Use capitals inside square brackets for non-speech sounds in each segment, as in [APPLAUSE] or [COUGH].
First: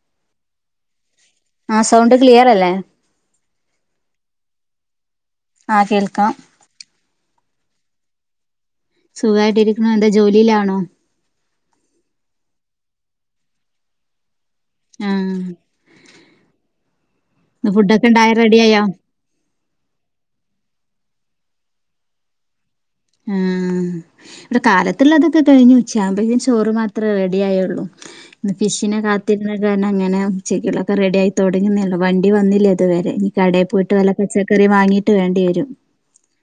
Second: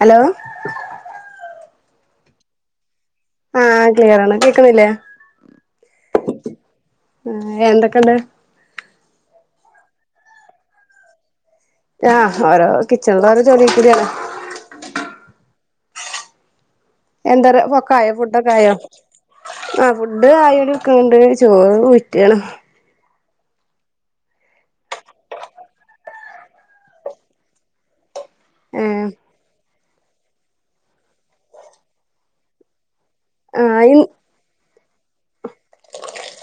Hello ആഹ് sound clear അല്ലേ ആഹ് ക്ലിയർ ആണ് കേക്കുന്നില്ലേ ആഹ് കേൾക്കാം ആഹ് എന്തൊക്കഉണ്ട് സുഗമായിട്ടിരിക്കുന്നു എന്താ ജോലിയിലാണോ ആഹ് ഓരോ കിച്ചണില ഓരോ ജോലി [UNINTELLIGIBLE] ആഹ് എന്ത റേ വോക്കായോ ഫുഡക്കെ ആയോ റെഡിയായോ ആഹ് ഫുഡ് ആയിരിക്കണ്ട് ചോറ് ഊറ്റാണ് ഉം കാലത്തുള്ളതൊക്കെ കഴിഞ്ഞു ഉച്ച ആവുമ്പഴതെന്ന് ചോറ് മാത്രമേ റെഡി ആയുള്ളൂ ഫിഷിനെ ഏഹ് കാത്തിരുന്നകാരണം അങ്ങനെ ഉച്ചക്കോളതൊക്കെ റെഡി ആയി തുടങ്ങുന്നഉള്ളു വണ്ടി വന്നില്ല ഇതുവരെ കടെ ആഹ് പോയിട്ട് വല്ല പച്ചക്കറി വാങ്ങീട്ട് വരേണ്ടി വരും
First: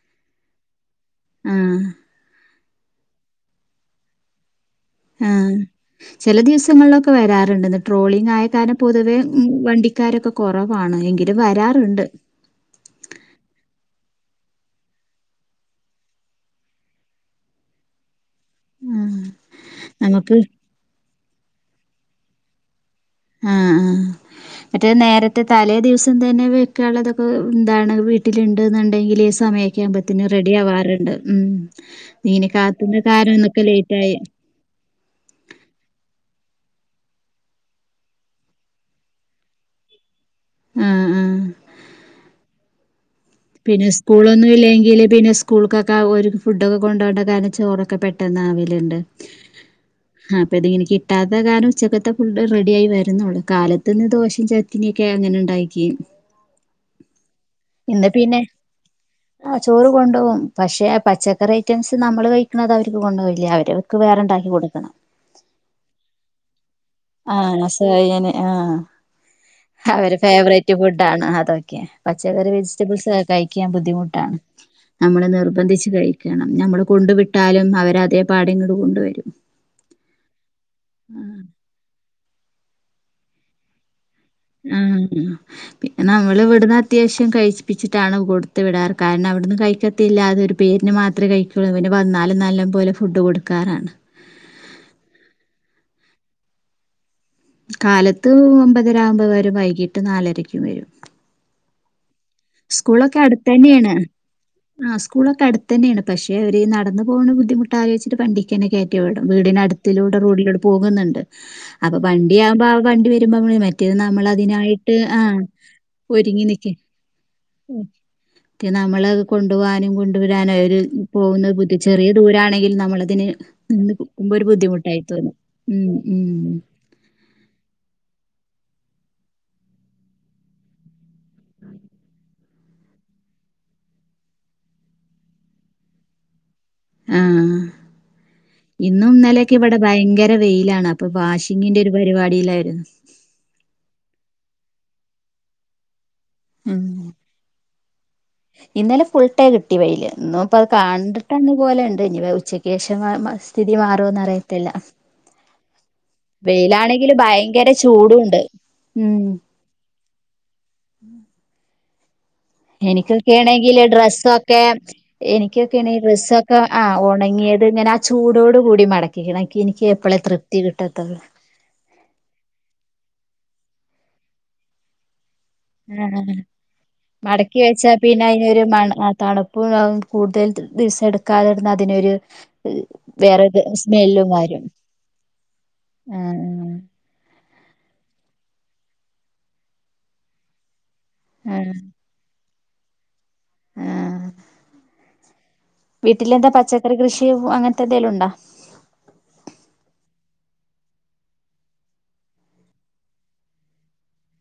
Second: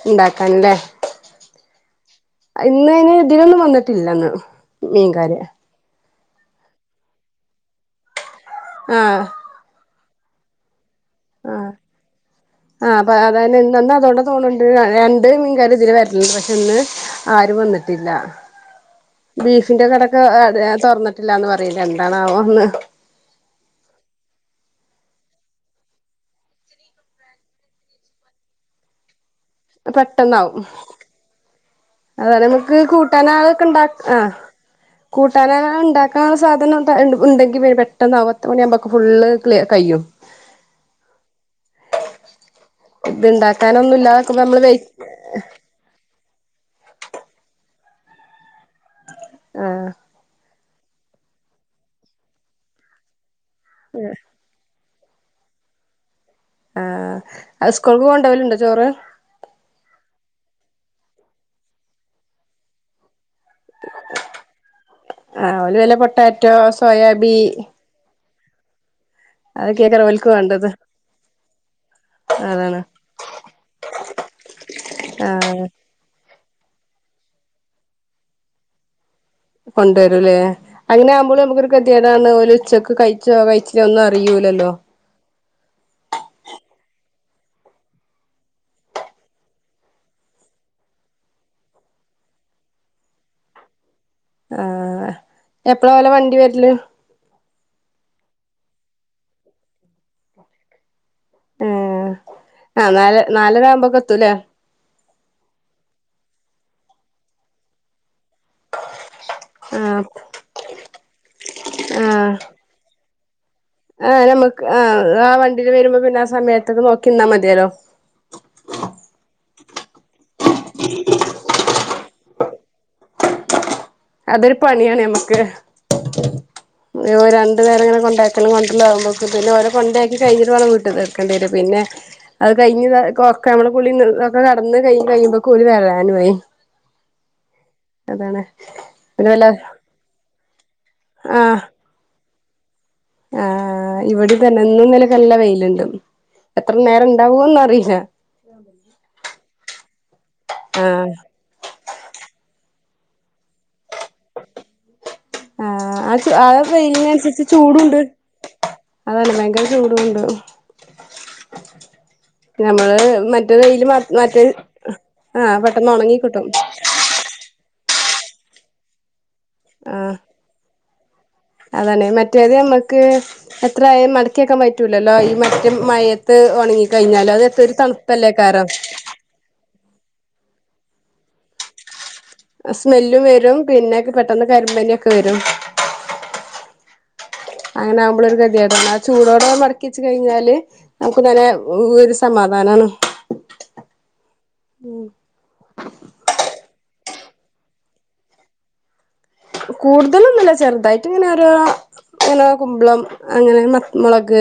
ഉണ്ടാക്കാൻ ല്ലേ ആഹ് ഇന്ന് അതിന് ഇതിലൊന്നും വന്നിട്ടില്ലന്ന് ആ മീൻകാര് ചില ദിവസങ്ങളിലൊക്കെ വരാറുണ്ട്ന്ന് ട്രോളിംഗ് ആയകാരണം പൊതുവേ ആഹ് വണ്ടി ക്കാരൊക്കെ കൊറവാണ് എങ്കിലും ആഹ് വരാറുണ്ട് ആഹ് അപ്പൊ അതന്നെ ഇന്ന് എന്നാ അതോണ്ടന്ന് തോന്നുന്നുണ്ട് രണ്ട് മീൻകാര് ഇതിലെ വരലല്ണ്ട് പക്ഷെ ഇന്ന് ആരും വന്നിട്ടില്ല ആ ബീഫിന്റെ കടക്കെ നമുക്ക് തുറന്നിട്ടില്ലാന്ന് പറയല് എന്താണാവോ ഇന്ന് ആഹ് ആഹ് മറ്റേ നേരത്തെ തലേ ദിവസം തന്നെ വെക്കാനൊള്ളത് ഒക്കെ എന്താണ് വീട്ടിലുണ്ട എന്നുണ്ടെങ്കില് സ് സമയയൊക്കെ ആകുമ്പത്തെന് റെഡി പെട്ടെന്നാവും ആവാറുണ്ട് ഉം അതുപോലെ മീൻ നമുക്ക് കത്തുനിന്നകാ രണമം ഇന്ന് ഇപ്പൊ ലേറ്റ് ആയെ കൂട്ടാനങ്ങാണം ഉണ്ടാക്കാനുള്ള സാധനം ഉണ്ട ഉണ്ടെങ്കിൽ പെട്ടെന്ന് അവ പത്ത് മണിയാമ്പളേക്ക് ഫുള് കഴിയും ഉം ഉം ഇത്ണ്ടാക്ക് പിന്നെ സ്കൂളൊന്നും ഇല്ലെങ്കില് പിന്നെ സ്കൂൾക്കൊക്കെ ഒര് ഫുഡൊക്കെ കൊണ്ട പോവണ്ടാ കാരണം ചോറൊക്കെ പെട്ടെന്ന് ആവലുണ്ട് ആഹ് അപ്പ ഇതിങ്ങനെ കിട്ടാത്ത കാരണം ഉച്ചക്കത്തെ ഫുഡ് റെഡിയായി വരുന്നുള്ളൂ കാലത്ത് പിന്നെ ദോശയും ചട് ഇനിയൊക്കെ അങ്ങനെ ഉണ്ടായി‌ക്കി യും ആഹ് അത് സ്കൂൾക്ക് കൊണ്ടു പിന്നെ പോലുണ്ടോ ചോറ് ആ ചോറ് കൊണ്ടുപോകും പക്ഷേ പച്ചക്കറി ഐറ്റംസ് നമ്മൾ കഴിക്കണത് അവർക്ക് കൊണ്ട് [UNINTELLIGIBLE] ഇല്ല അവരെക്ക് വേറെ ഉണ്ടാക്കി കൊടുക്കണം ആഹ് ഒന് വല്ല പൊട്ടാറ്റോ സോയാബി യ്യ് കയ്യനെ ആഹ് അത് അവരെ ഫേവറേറ്റ് ഫുഡ്‌ ആണ് അതൊക്കെ പച്ചക്കറി അതാണ് വെജിറ്റബിൾസ് ഒക്കെ കഴിക്കാൻ ബുദ്ധിമുട്ടാണ് നമ്മള് ആഹ് നിർബന്ധിച്ച് കഴിക്കണം നമ്മള് കൊണ്ടു വിട്ടാലും അവരതെപാടെ ഇങ്ങട് കൊണ്ടു വരും കൊണ്ടുവരൂല്ലേ അങ്ങനെ ആകുമ്പോൾ നമുക്കൊരു ഗതികേടാണ് ഓല് ഉച്ചക്ക് കഴി കഴിച്ചോ കഴച്ചിലെയോ ഒന്നും അറി യൂല്ലല്ലോ പി നമ്മൾ ഇവിടുന്ന് അത്യാവശ്യം കഴിച്ചിപ്പിച്ചിട്ടാണ് കൊടുത്ത് വിടാറ് കാരണം അവിടുന്ന് കഴിക്കത്തില്ലാതൊരു പേരിന് മാത്രമേ കഴിക്കുകയുള്ളൂ പിന്നെ വന്നാലും നല്ല പോലെ ഫുഡ് കൊടുക്കാറാണ് ആഹ എപ്പളാ ഓലെ വണ്ടി വെര്ല് കാലത്ത് ഒമ്പതര ആകുമ്പോൾ വരും വൈകിട്ട് നാലരക്കും വരും ഏഹ് ആ നല് നാലര ആവുമ്പോക്കെ എത്തൂല്ലേ ആഹ് സ്കൂളൊക്കെ അടുത്തന്നെണ് പക്ഷെ അവര് ഈ നടന്ന പോണ ബുദ്ധിമുട്ട് ആയിച്ചിട്ട് ബണ്ടിക്കന്നെ കെ റ്റി വിടും ആഹ് വീടിനടുത്തിലൂടെ റോഡിലൂടെ പോകുന്നുണ്ട് അപ്പൊ വണ്ടിയാകുമ്പോ ആ വണ്ടി വരുമ്പോ മള് ആ നമുക്ക് ആഹ് ആ വണ്ടി വരുമ്പോ പിന്നെ ആ സമയത്തൊക്കെ നോക്കിന്നാ മതി ഉം ക് നമ്മളത് കൊണ്ടു പോവാനും കൊണ്ടുവരാനും ഒരു പോവുന്ന ബു ട്ട് ചെറിയ ദൂരാണെങ്കിൽ നമ്മളതിന് നിന്ന് മ്പൊ ഒരു അതൊരു പണിയാണ് ബുദ്ധിമുട്ടായി തോന്നും ഉം ഉം ഒരു രണ്ടു നേരംങ്ങനെ കൊണ്ടാക്കല കൊണ്ടരല്ലാവകുമ്പോക്ക് പിന്നെ ഓര കൊണ്ടാക്കി കഴിഞ്ഞിട്ട വേണം വീട്ട് തീർക്കേണ്ട വരും പിന്നെ അത് കഴിഞ്ഞ് ഒക്കെ നമ്മള കുളി ഒക്കെ കടന്ന് കഴ കഴിയുമ്പൊക്ക്‌ [UNINTELLIGIBLE] ആ അതാണ് ഇന്നും പിന്നെ വല്ല ഇന്നലെയക്കെ ഇവിടെ ഭയങ്കര വെയിലാണ് അപ്പൊ ആഹ് വാഷിങ്ങിന്റെ ഒരു പരിപാടിയിലായിരുന്നു ആഹ് ഇവിടെതന്നെ ന്നുംനിലക്ക നല്ല വെയില്ണ്ട് ഉം ഇന്നലെ ഫുൾടൈ കിട്ടി വെയില് ഇന്നും ഇപ്പ അത് ആഹ് കാണ്ട് പെട്ടെന്ന് പോലെയുണ്ട് ഇനി ഉച്ചക്ക് ശേഷം സ്ഥിതി മാറുംന്ന് അറിയത്തില്ല ആഹ് അത് അത് വെയിലാണെങ്കില് വെയിലിനനുസരിച്ച് ഭയങ്കര ചൂടുണ്ട് ഉം അതാണ് ഭയങ്കര ചൂടുണ്ട് ഞമ്മള് എനിക്കൊക്കെ മറ്റേ ആണെങ്കില് വെയില് മാ മറ്റേ ഡ്രസ്സൊക്കെ ആഹ് എനിക്കൊക്കെ പെട്ടെന്ന് ആണെങ്കിൽ ഒണങ്ങി കിട്ടും ഡ്രസ്സൊക്ക ആ ഉണങ്ങിയത് ഇങ്ങനെ ആ ചൂടോടു കൂടി മടക്കിക്കണം എനിക്ക് ആഹ് എനിക്കപ്പളേ തൃപ്തി കിട്ടത്തുളളു അതാണ് മറ്റേത് നമ്മുക്ക് എത്രയയും മടക്കിയക്കാൻ പറ്റൂലല്ലോ ഈ മ രു ആഹ് മഴയത്ത് ഉണങ്ങി കഴിഞ്ഞാല് അത് ത ഒരു തണുപ്പല്ലേകാരം അണ് അ തണു പ്പുവവും കൂടുതൽ ദിവസം എടുക്കാതിരുന്ന അതിനൊരു സ്മെല്ലും വേറെ വരും പിന്നെക്കെ സ്മെല്ലും പെട്ടെന്ന് വരും കരിമ്പനൊക്കെ വരും ആഹ് ആഹ് അങ്ങനെ ആകുമ്പളൊരു ഗതിയേടാണ് ആ ചൂടോടെ മടക്കിച്ച് കഴിഞ്ഞാല് നമുക്ക് നനെ ആഹ് ഒരു സമാധാനാണ് ആഹ് ഉം വീട്ടിലെന്താ പച്ചക്കറി കൃഷിയും അങ്ങനത്തെ ന്തെലും ണ്ടാ കൂടുതലൊന്നുല്ല ചെറുതായിട്ട് ഇങ്ങനെര ഇങ്ങനെ കുമ്പളം അങ്ങനെ മത്ത മുളക്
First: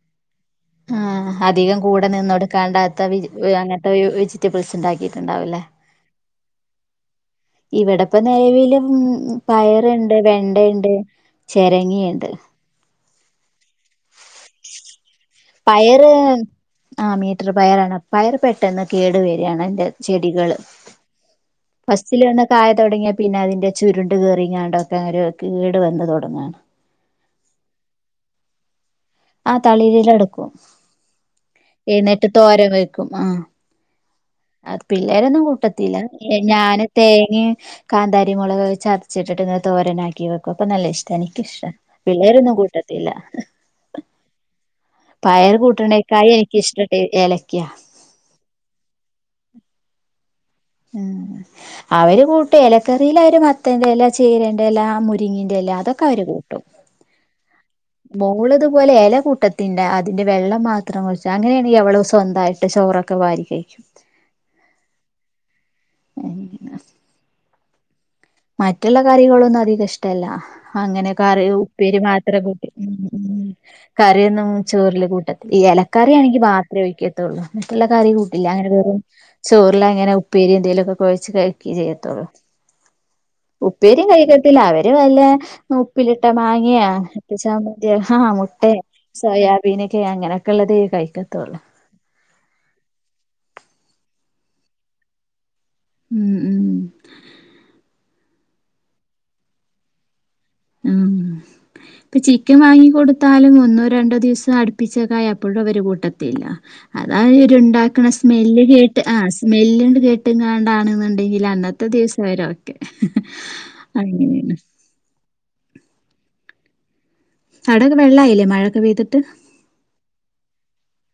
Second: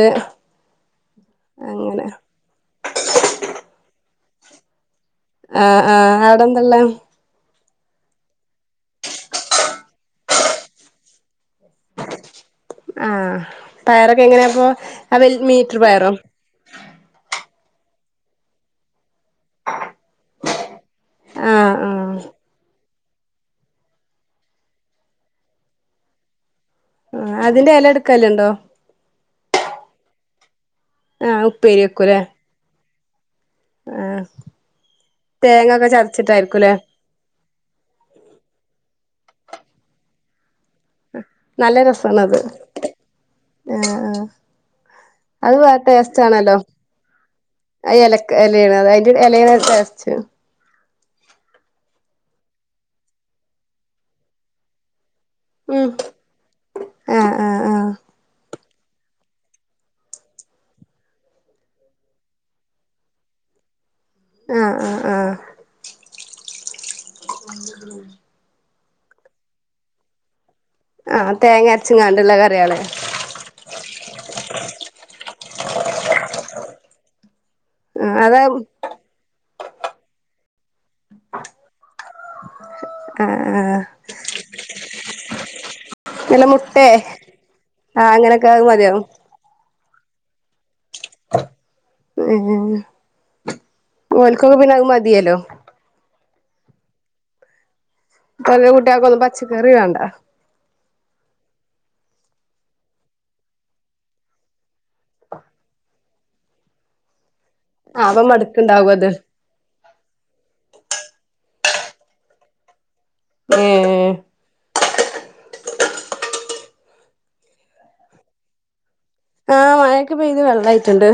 ആഹ് അധികം കൂടെ നിന്നോടുക്കാണ്ടാത്ത വെജി അങ്ങനത്തെ വെജിറ്റബിൾസ് ണ്ടാക്കി ആഹ് ആഹ് അവിടെന്തള്ളെ? ഇവിടെപ്പ നെലവിലും പയറുണ്ട് വെണ്ട ഇണ്ട് ചിരങ്ങയുണ്ട് ആഹ് പയറൊക്കെ എങ്ങനെയാപ്പൊ ആ വൽ മീറ്റർ പയറോ പയറ് ആ മീറ്റർ പയറാണ് പയർ പെട്ടെന്ന് കേടു വരാണ് അയിൻ്റെ ചെടികള് ആഹ് ആഹ് ഫസ്റ്റില് തന്നെ കായ തുടങ്ങിയാൽ പിന്നെ അതിൻ്റെ ചുരുണ്ട് കേറിങ്ങാണ്ടൊക്കെ ഒര് കേട് വന്ന് തൊടങ്ങാണ് ആഹ അതിന്റെ എല ഇട്ക്കല്ണ്ടോ ആഹ്‌ തളിരില എടുക്കും ആഹ ഉപ്പേരി വെക്കുലെ തോരൻ വെക്കും ആഹ ആഹ അത് പിള്ളേരൊന്നും കൂട്ടത്തില്ല എഹ്‌ ഞാന് തേങ്ങയും കാന്താരി മുളക് ചതച്ചിട്ടിട്ട് ഇങ്ങനെ തോരനാക്കി വെ അപ്പൊ നല്ല ഇഷ്ടാ എനിക്കിഷ്ടാ നല്ല രസാണത് പിള്ളേരൊന്നും കൂട്ടത്തില്ല ആഹ് ആഹ് പയർ അത് വേറെ ടേസ്റ്റ് കൂട്ട്ണേക്കായി എനിക്കിഷ്ടം ടെ ഏലക്കാ എലേണ് അതിന്റെ എലേണ് ടേസ്റ്റ് ഉം അവര് കൂട്ടേ ഇലക്കറില് അവര് മത്തന്റെലാ ചിരേന്റല മുരി ങ്ങിന്റെലാ അതൊക്കെ അവര് കൂട്ടും ആഹ ആഹ ആഹ മോള് ഇതുപോലെ ഇല കൂട്ടത്തിന്റ അതിന്റെ വെള്ളം മാത്രം കുറച്ച് അങ്ങനെയാണെങ്കിൽ അവള് സ്വന്തായിട്ട് ചോറ് ഒക്കെ വാരികഴിക്കും ആഹ ആഹ് ആഹ [UNINTELLIGIBLE] [UNINTELLIGIBLE] മറ്റ്ള്ള കറികളൊന്നും അധികം ഇഷ്ടല്ല അങ്ങനെ ആഹ് കറി തേങ്ങ ഉപ്പേരി അരച്ച്ങ്ങാണ്ടുള്ള മാത്രേ കൂട്ടി കറികള് ഉം ഉം കറിയൊന്നും ചോറില് കൂട്ടത്തി ഈ ഇലക്കറിയാണെങ്കി മാത്രം ഒഴിക്കത്തൊള്ളൂ മറ്റ് ഇള്ള കറി ആഹ് അതാ കൂട്ടില്ല അങ്ങനെ വെറും ചോറിലങ്ങനെ ഉപ്പേരി എന്തേലും ഒക്കെ കുഴച്ച് കഴിക്കേ ചെയ്യത്തുള്ളൂ ആഹ് ഉപ്പേരിം കഴിക്കത്തില്ല അവര് വല്ല ഉപ്പിലിട്ട നല്ല മുട്ടേ മാങ്ങിയാ ചമ്മന്തിയോ ആഹ് ആഹ അങ്ങനൊക്കെ അത് മുട്ടേ മതിയാവും സോയാബീനൊക്കെ അങ്ങനെക്കെ ഉള്ളതേ കഴിക്കത്തുള്ളൂ ഏഹ് ഓൽക്കൊക്കെ പിന്നെ അത് മതിയല്ലോ ഉം ഉം ഈ പറയിണ കുട്ടിയാൾക്ക് ഒന്നും പച്ചക്കറി വേണ്ട ഉം [UNINTELLIGIBLE] ഇപ്പൊ ചിക്കൻ വാങ്ങി കൊടുത്താലും ഒന്നോ രണ്ടോ ദിവസം അടുപ്പിച്ചൊക്കായ അപ്പോഴും അവര് കൂട്ടത്തില്ല അത് ആ ആഹ് ഒരുണ്ടാക്ക്ണ അപ്പം സ്മെല്ല് മടുക്കുണ്ടാവും കേട്ട് അത് ആഹ്‌ സ്മെല്ലണ്ട് കേട്ടുംങ്ങാണ്ടാണ്ന്ന്‌ ഇണ്ടെങ്കിൽ അന്നത്തെ ദിവസം അവരോക്കെ ഏഹ് അങ്ങനേണ് അവിടൊക്കെ വെള്ള ആയിലേ മഴൊക്കെ പെയ്തിട്ട് ആഹ് മഴൊക്കെ പെയ്ത് വെള്ളായിട്ടുണ്ട്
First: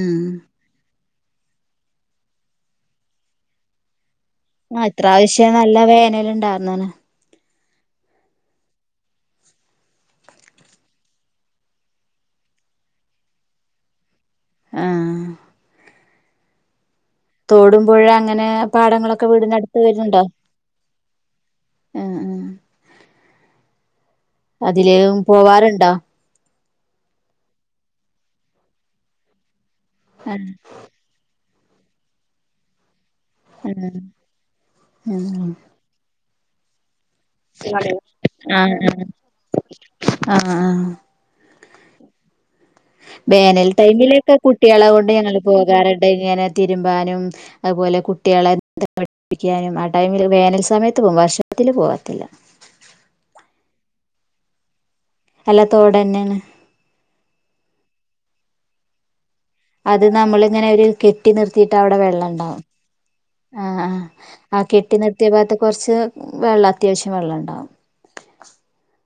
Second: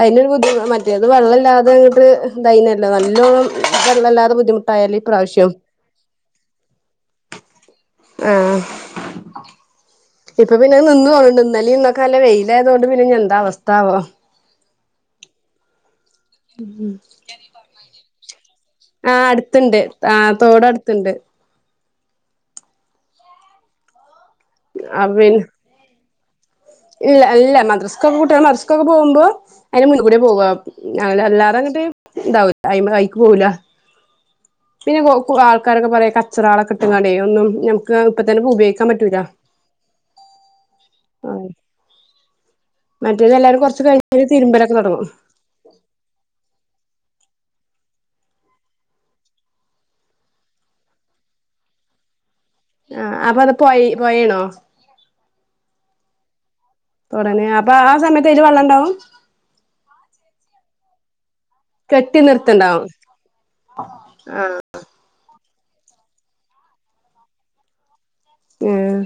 ആഹ് ബുദ്ധിമു മറ്റേ ത് വെള്ള ഇല്ലാതെ ഇങ്ങട്ട് ഇതായിന്നല്ലോ നല്ലോണം വെള്ളം ഇല്ലാതെ ബുദ്ധിമുട്ട് ആഹ്‌ ഇത്രാവിശ്യം നല്ല വേനൽ ഇണ്ടായിരുന്ന്ണ് ആഹ ഇപ്പൊ പിന്നെ അത്‌ നിന്ന് തോന്ന്ണ്ട് ഇന്നലിം ഇന്നൊക്കെ നല്ല വെയിലായതു കൊണ്ട് പിന്നെ ഇനി എന്താ അവസ്ഥാവോ ആഹ് ഉം തോടും പുഴ അങ്ങനെ പാടങ്ങളൊക്കെ വീടിനടുത്ത് വരുന്ന്ണ്ടോ ഇണ്ട് അതില് അഹ് പിന്നെ പോവാറ്ണ്ടോ ഇല്ല ഇല്ല മദ്രസ്ക്ക് ഒക്കെ കുട്ട്യാള് മദ്രസ്ക്കൊക്കെ പോവ്മ്പോ അതിന്റെ മുന്ന് കൂടിയ ആഹ് പോവ അങ്ങനെ എല്ലാരും അങ്ങിട്ട് ഇതാവൂല്ല അയിമ്മെ അയിക്ക് പോവൂല ഉം പിന്നെ കൊ ആൾക്കാരൊക്കെ പറയേ കാച്ചാറാള് ഇണ്ട്കാണ്ട് ഒന്നും ആഹ് നമുക്ക് ഇപ്പൊ തന്നെ പോ ആഹ് ഉപയോഗിക്കാൻ പറ്റൂല ആഹ് ആഹ് ആഹ്‌ വേനൽ കൊറച്ച് കഴിഞ്ഞ് ടൈമിലൊക്കെ തിരുമ്പലൊക്കെ കുട്ടികളെ തൊടങ്ങും കൊണ്ട് ഞങ്ങള് പോകാറുണ്ട് ഇങ്ങനെ തിരുമ്പാനും അതുപോലെ കുട്ടികളെ നിന്തൽ പഠിപ്പിക്കാനും ആ ടൈമിൽ വേനൽ സമയത്ത് പോകുമ്പോ വർഷത്തില് പോവാത്തില്ല ആഹ്‌ അപ്പൊ അത് പോയ പോയണോ അല്ലാത്തോടെന്ന തുടന്നെ അപ്പൊ ആ സമയത്ത് ഇ വെള്ളം ഉണ്ടാവും അത് നമ്മളിങ്ങനെ ഒരു കെട്ടി കെട്ടി നിർത്തിയിട്ട് അവിടെ കെട്ടി വെള്ളം ഉണ്ടാവും നിർത്തണ്ടാവും ആഹ്‌ ആഹ്‌ ആഹ് ആഹ്‌ കെട്ടി നിർ ത്യാ ഭാഗത്ത് കുറച്ച് വെള്ളം അത്യാവശ്യം വെള്ളം ഉണ്ടാവും ഉം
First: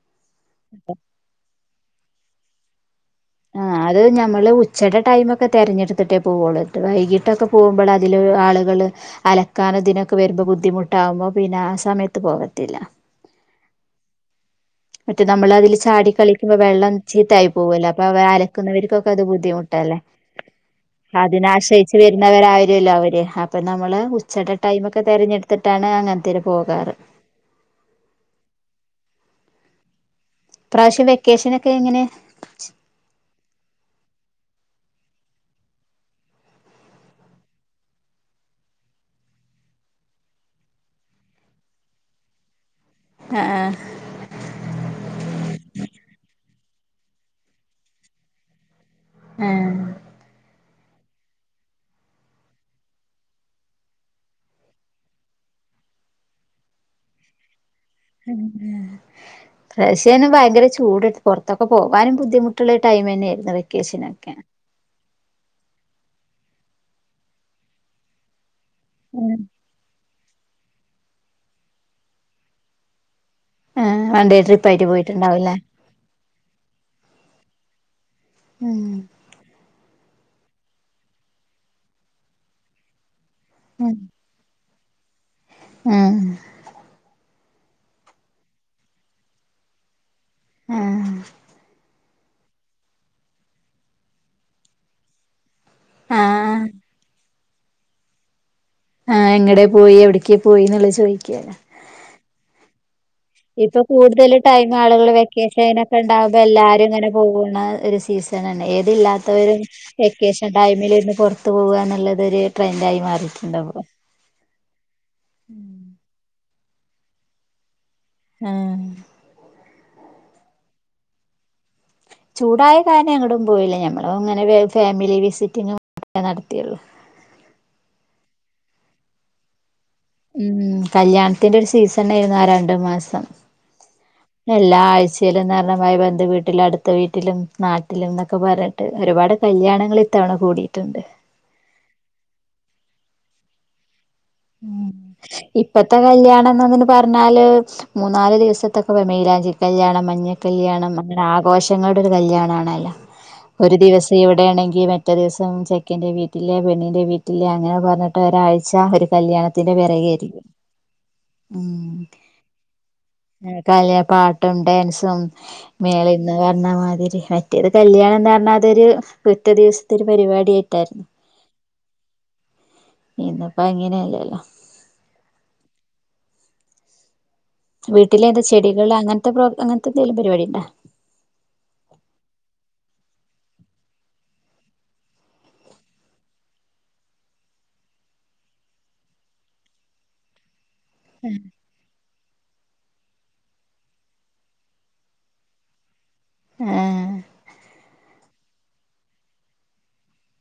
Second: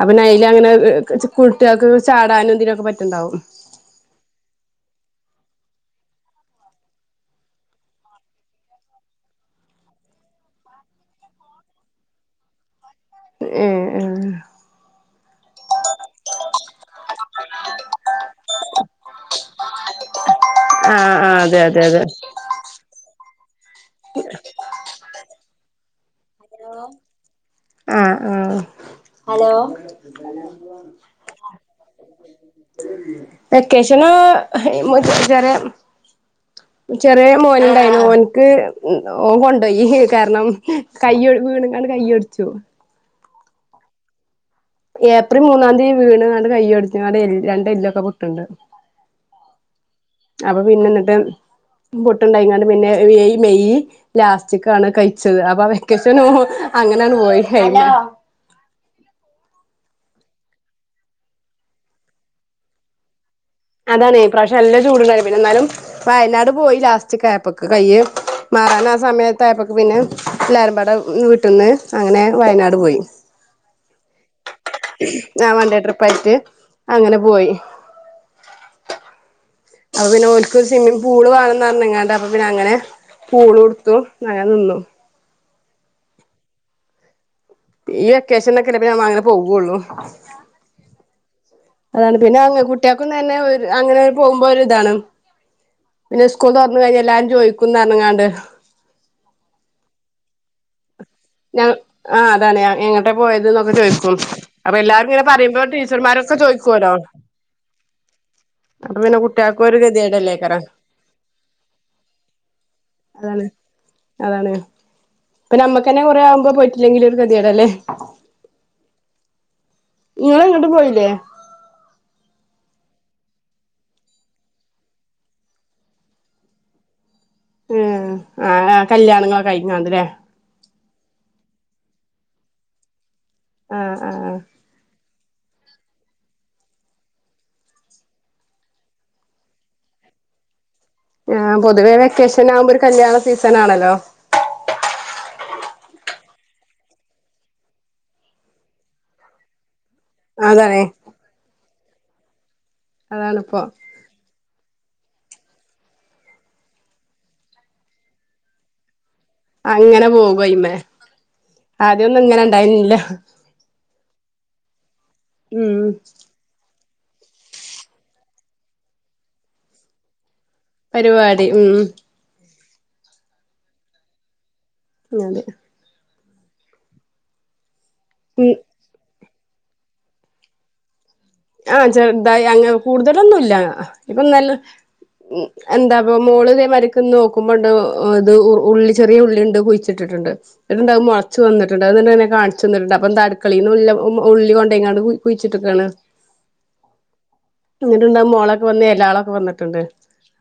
അപ്പൊ നൈൽ അങ്ങനെ ഏഹ് കുട്ടികൾക്കൊക്കെ ചാടാനും എന്തിനൊക്കെ പറ്റുണ്ടാവും ആ അത് ഞമ്മള് ഉച്ചേടെ ടൈമൊക്കെ തെരഞ്ഞെടുത്തിട്ടേ പോവുള്ള വൈകിട്ടൊക്കെ പോകുമ്പളതിലൊരു ആളുകളെ അലക്കാൻ അതിനൊക്കെ വരുമ്പ ബുദ്ധിമുട്ടാകുമ്പ പിന്നാ സമയത്ത് പോകത്തില്ല ഉം ഉം മറ്റേ നമ്മളതിലു ചാടി കളിക്കുമ്പ വെള്ളം ചീത്തായി പോവേല്ലെ അപ്പ വേ അലക്കുന്നവർക്കൊക്കെ അത് ബുദ്ധിമുട്ടല്ലേ [UNINTELLIGIBLE] ആഹ് അതെ അതെ അതിനാശ്രയിച്ചു അതെ വരുന്നവരാരുല്ലോ അവര് അപ്പം നമ്മളെ ഉച്ചേടെ ടൈമൊക്കെ തിരഞ്ഞെടുത്തിട്ടാണ് അങ്ങനെത്തേര് പോകാറ് ആഹ് ആഹ് ഹലോ ഇപ്രാവശ്യം വെക്കേഷനൊക്കെ എങ്ങനെ വെക്കേഷനേ വച്ചാരെ ചെറിയ മോനുണ്ടായി മോൻക്ക് ഓൻ കൊണ്ടോയി കാരണം കയ്യൊ ഴ്‌ വീണെങ്ങാണ്ട് കയ്യൊടിച്ചോ ആഹ് ആഹ് ഏപ്രി മൂന്നാന്തിയ വീണ് എങ്ങാണ്ട് കയ്യൊടിഞ്ഞു അടെ എല്ല് രണ്ട് എല്ലൊക്കെ പൊട്ടുണ്ട് ഏഹ് അപ്പം പിന്നെന്നിട്ട് പുട്ടുണ്ടായിക്കൊണ്ട് പിന്നെ എയ് മെയ് ലാസ്റ്റിക്കാണ് കയിച്ചത് അപ്പാ വെക്കേഷനോ അങ്ങനങ്ങ് പോയി കഴിഞ്ഞു ഉം വേസേനെ ഭയങ്കര ചൂടുത്ത് പുറത്തൊക്കെ പോകാനും ബുദ്ധിമുട്ടുള്ള ടൈമന്നെ ആയിരുന്നു അത് അതാണ് ഈ പ്രാവശ്യം നല്ല ചൂടുണ്ടായിരുന്നു പിന്നെന്നാലും വയനാട് പോയി ലാസ്റ്റിക്കെ ആയപ്പക്കെ കയ്യെ മാറൻ ഉം സമയത്തായപ്പേക്ക് പിന്നെ എല്ലരമ്പട വീട്ടീന്ന് അങ്ങനെ വയനാട് പോയി ആഹ് വണ്ടേ ട്രിപ്പ്‌ ഞൻ വൺണ്ടേ ട്രിപ്പായിട്ട് അങ്ങനെ പോയി ഉം അപ്പൊ പിന്നെ ഓൽക്കു സ്വിമ്മിംഗ് പൂള് കാണന്ന് പറഞ്ഞെങ്ങാണ്ട് അപ്പൊ പിന്നെങ്ങനെ പൂളു ഒടുത്തു നയന്നോ ആഹ് ഈ വെക്കേഷനൊക്കെ എന്നാ പിന്നെ ഞമ്മ അങ്ങനെ പോകുവൊള്ളൂ ആഹ് അതാണ് പിന്നെ കുട്ടികക്കും തന്നെ ഒരു അങ്ങനെ പോകുമ്പൊ ഒരു ഇതാണ് പിന്നെ സ്കൂൾ ആഹ് തുറന്നു കഴിഞ്ഞാൽ എല്ലാരും ചോദിക്കുംന്ന് എറങ്ങാണ്ട് ആഹ് എങ്ങടെ പോയി എവിടേക്ക് പോയിന്നുള്ള ചോദിക്യാ ആഹ് അതാണ് എങ്ങ ഇപ്പൊ കൂടുതലു ടൈം ആളുകളു ഇങ്ങനെ പറയുമ്പോ വെക്കേഷനൊക്കെ ടീച്ചർമാരൊക്കെ ഉണ്ടാവുമ്പോ എല്ലാരും ചോദിക്കുവല്ലോ ഇങ്ങനെ പോകുന്ന ഒരു സീസൺ തന്നെന്നെ അപ്പൊ പിന്നെ ഏതില്ലാത്തവരും കുട്ടികൾക്കും ഒരു വെക്കേഷൻ ഗതികേടല്ലേക്കാരം ടൈമിലിന്ന് പുറത്തു പോവുകാന്നുള്ളതൊരു ട്രെൻഡായി അതാണ് മാറിട്ട്ണ്ടാവും അതാണ് ഇപ്പ നമ്മക്കന്നെ കൊറെ ആവുമ്പ പോയിട്ടില്ലെങ്കിൽ ഒരു കെത്യേട് അല്ലേ. ആഹ് ഇങ്ങള്ങ്ങട്ടും പോയില്ലേ? ചൂടായ കാരണം എങ്ങോട്ടും പോയില്ല ഞമ്മളും അങ്ങനെ ഫാമിലി വിസിറ്റിങ്ങ് നടത്തിയുള്ളു. ഏഹ് ആഹ് കല്ല്യാണങ്ങൾ കഴിഞ്ഞോണ്ട് ല്ലേ? ഉം കല്യാണത്തിന്റെ ഒരു സീസൺ ആയിരുന്നു ആഹ് രണ്ട് മാസം. ആഹ് ആഹ് ആഹ് എല്ലാ ആഴ്ചയിലും ധാരണമായ ബന്ധു വീട്ട്ലും അടുത്ത വീട്ട്ലും നാട്ടിലും ന്നൊക്കെ പറ്യ. ട്ട് ഒരുപാട് കല്യാണങ്ങൾ ഇത്തവണ കൂടിയിട്ടുണ്ട്. ആഹ് പൊതുവേ വെക്കേഷൻ ആകുമ്പോ ഒരു കല്യാണ സീസൺ ആണല്ലോ. ഉം ഇപ്പത്തെ കല്യാണം [UNINTELLIGIBLE] പർഞ്ഞാല് മൂന്നാല് ദിവസത്തൊക്കെ വ മൈലാഞ്ചി കല്യാണം മ ഞ്ഞ അതാണേ കല്യാണം അങ്ങനെ ആഘോഷങ്ങളുടെ ഒരു കല്യാണാണല്ലോ അതാണിപ്പോ ഒരു ദിവസ ഇവ്ടെയാണെങ്കി മറ്റേ ദിവസം ചെക്കൻ്റെ വീട്ടിലെ പെണ്ണിൻറെ വീട്ടിലേ അങ്ങനെ പർഞ്ഞിട്ട് ഒരാഴ്ച ഒര് കല്യാണ അങ്ങനെ പോകു അയ്മേ ആദ്യംന്നും ഇങ്ങനെ ഇണ്ടായില്ല. ആഹ് കാലിയ പാട്ടും ഡാൻസും ഉം മേള [UNINTELLIGIBLE] മാതിരി മറ്റേത് കല്യാണം എന്ന് ർഞ്ഞാ അതരു ഒറ്റ ദിവസത്തെ ഒരു പരിപാടിയായി പരിപാടി ഉം ഉം ഇന്ന്പ്പ അങ്ങനെയല്ലല്ലോ. അതെ വീട്ടിലെതാ ഉം ചെടികൾ അങ്ങൻത്തെ പ്രോ അങ്ങൻത്തെ എന്തെലും പരിപാടി ണ്ടോ? ആഹ് ചെർതായി അങ്ങ് കൂടുതലൊന്നുംല്ല. ഇപ്പ നല്ല ഉം എന്താപ്പ മോള് ഇതേ മര്ക്ക്ന്ന് നോക്കുമ്പോണ്ട് ഇത് ഉള്ളി ചെറിയ ഉള്ളിണ്ട് കു ട്ട്ട്ട്ണ്ട് ഇത്ണ്ടാവും മൊളച്ച് വന്ന് [UNINTELLIGIBLE] കാൺച്ചന്ന്ട്ട്ണ്ട് അപ്പം ന്താ അട്ക്കളേന്ന് മെല്ലെ ഉള്ളി കൊണ്ടോയിക്കാണ്ട് കുഴിച്ചിട്ടക്കാണ്. ഏഹ് എന്നിട്ട്ണ്ടാവും മൊളക്കെ വന്ന് എലളാക്കെ വന്ന്ട്ട്ണ്ട്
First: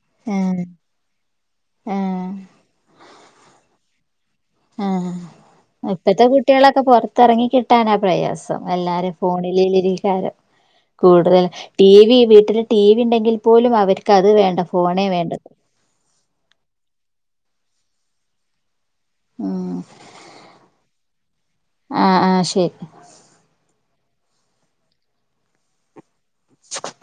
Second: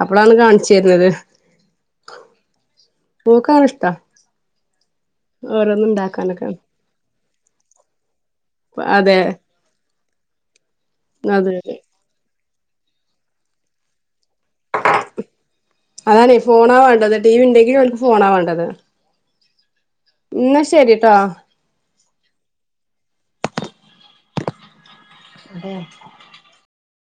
അപ്പോളാണ് ആഹ് കാൺച്ചര്ന്നത്. ആഹ് പൂക്കങ്ങനെ ഷ്ടാ. ആഹ് ഇപ്പഴത്തെ കുട്ട്യളക്കെ പൊർത്തറങ്ങി കിട്ടാനാ പ്രയാസം. എല്ലാരേ അതെ ഫോണിലിലിരിക്കാരം കൂടുതൽ അതെ അതെ ടി വി വീട്ടിൽ ടി വി ണ്ടെങ്കിൽ പോലും അവർക്ക് അത് വേണ്ട ഫോണേ വേണ്ടത്. അതാണേ ഫോണാ വാണ്ടത് ടി വി ണ്ടെങ്കി ഓൽക്ക് ഫോണാ വാണ്ടത്. ആഹ് ന്ന ശരിട്ടോ. ആഹ് ആഹ് ശരി അതെ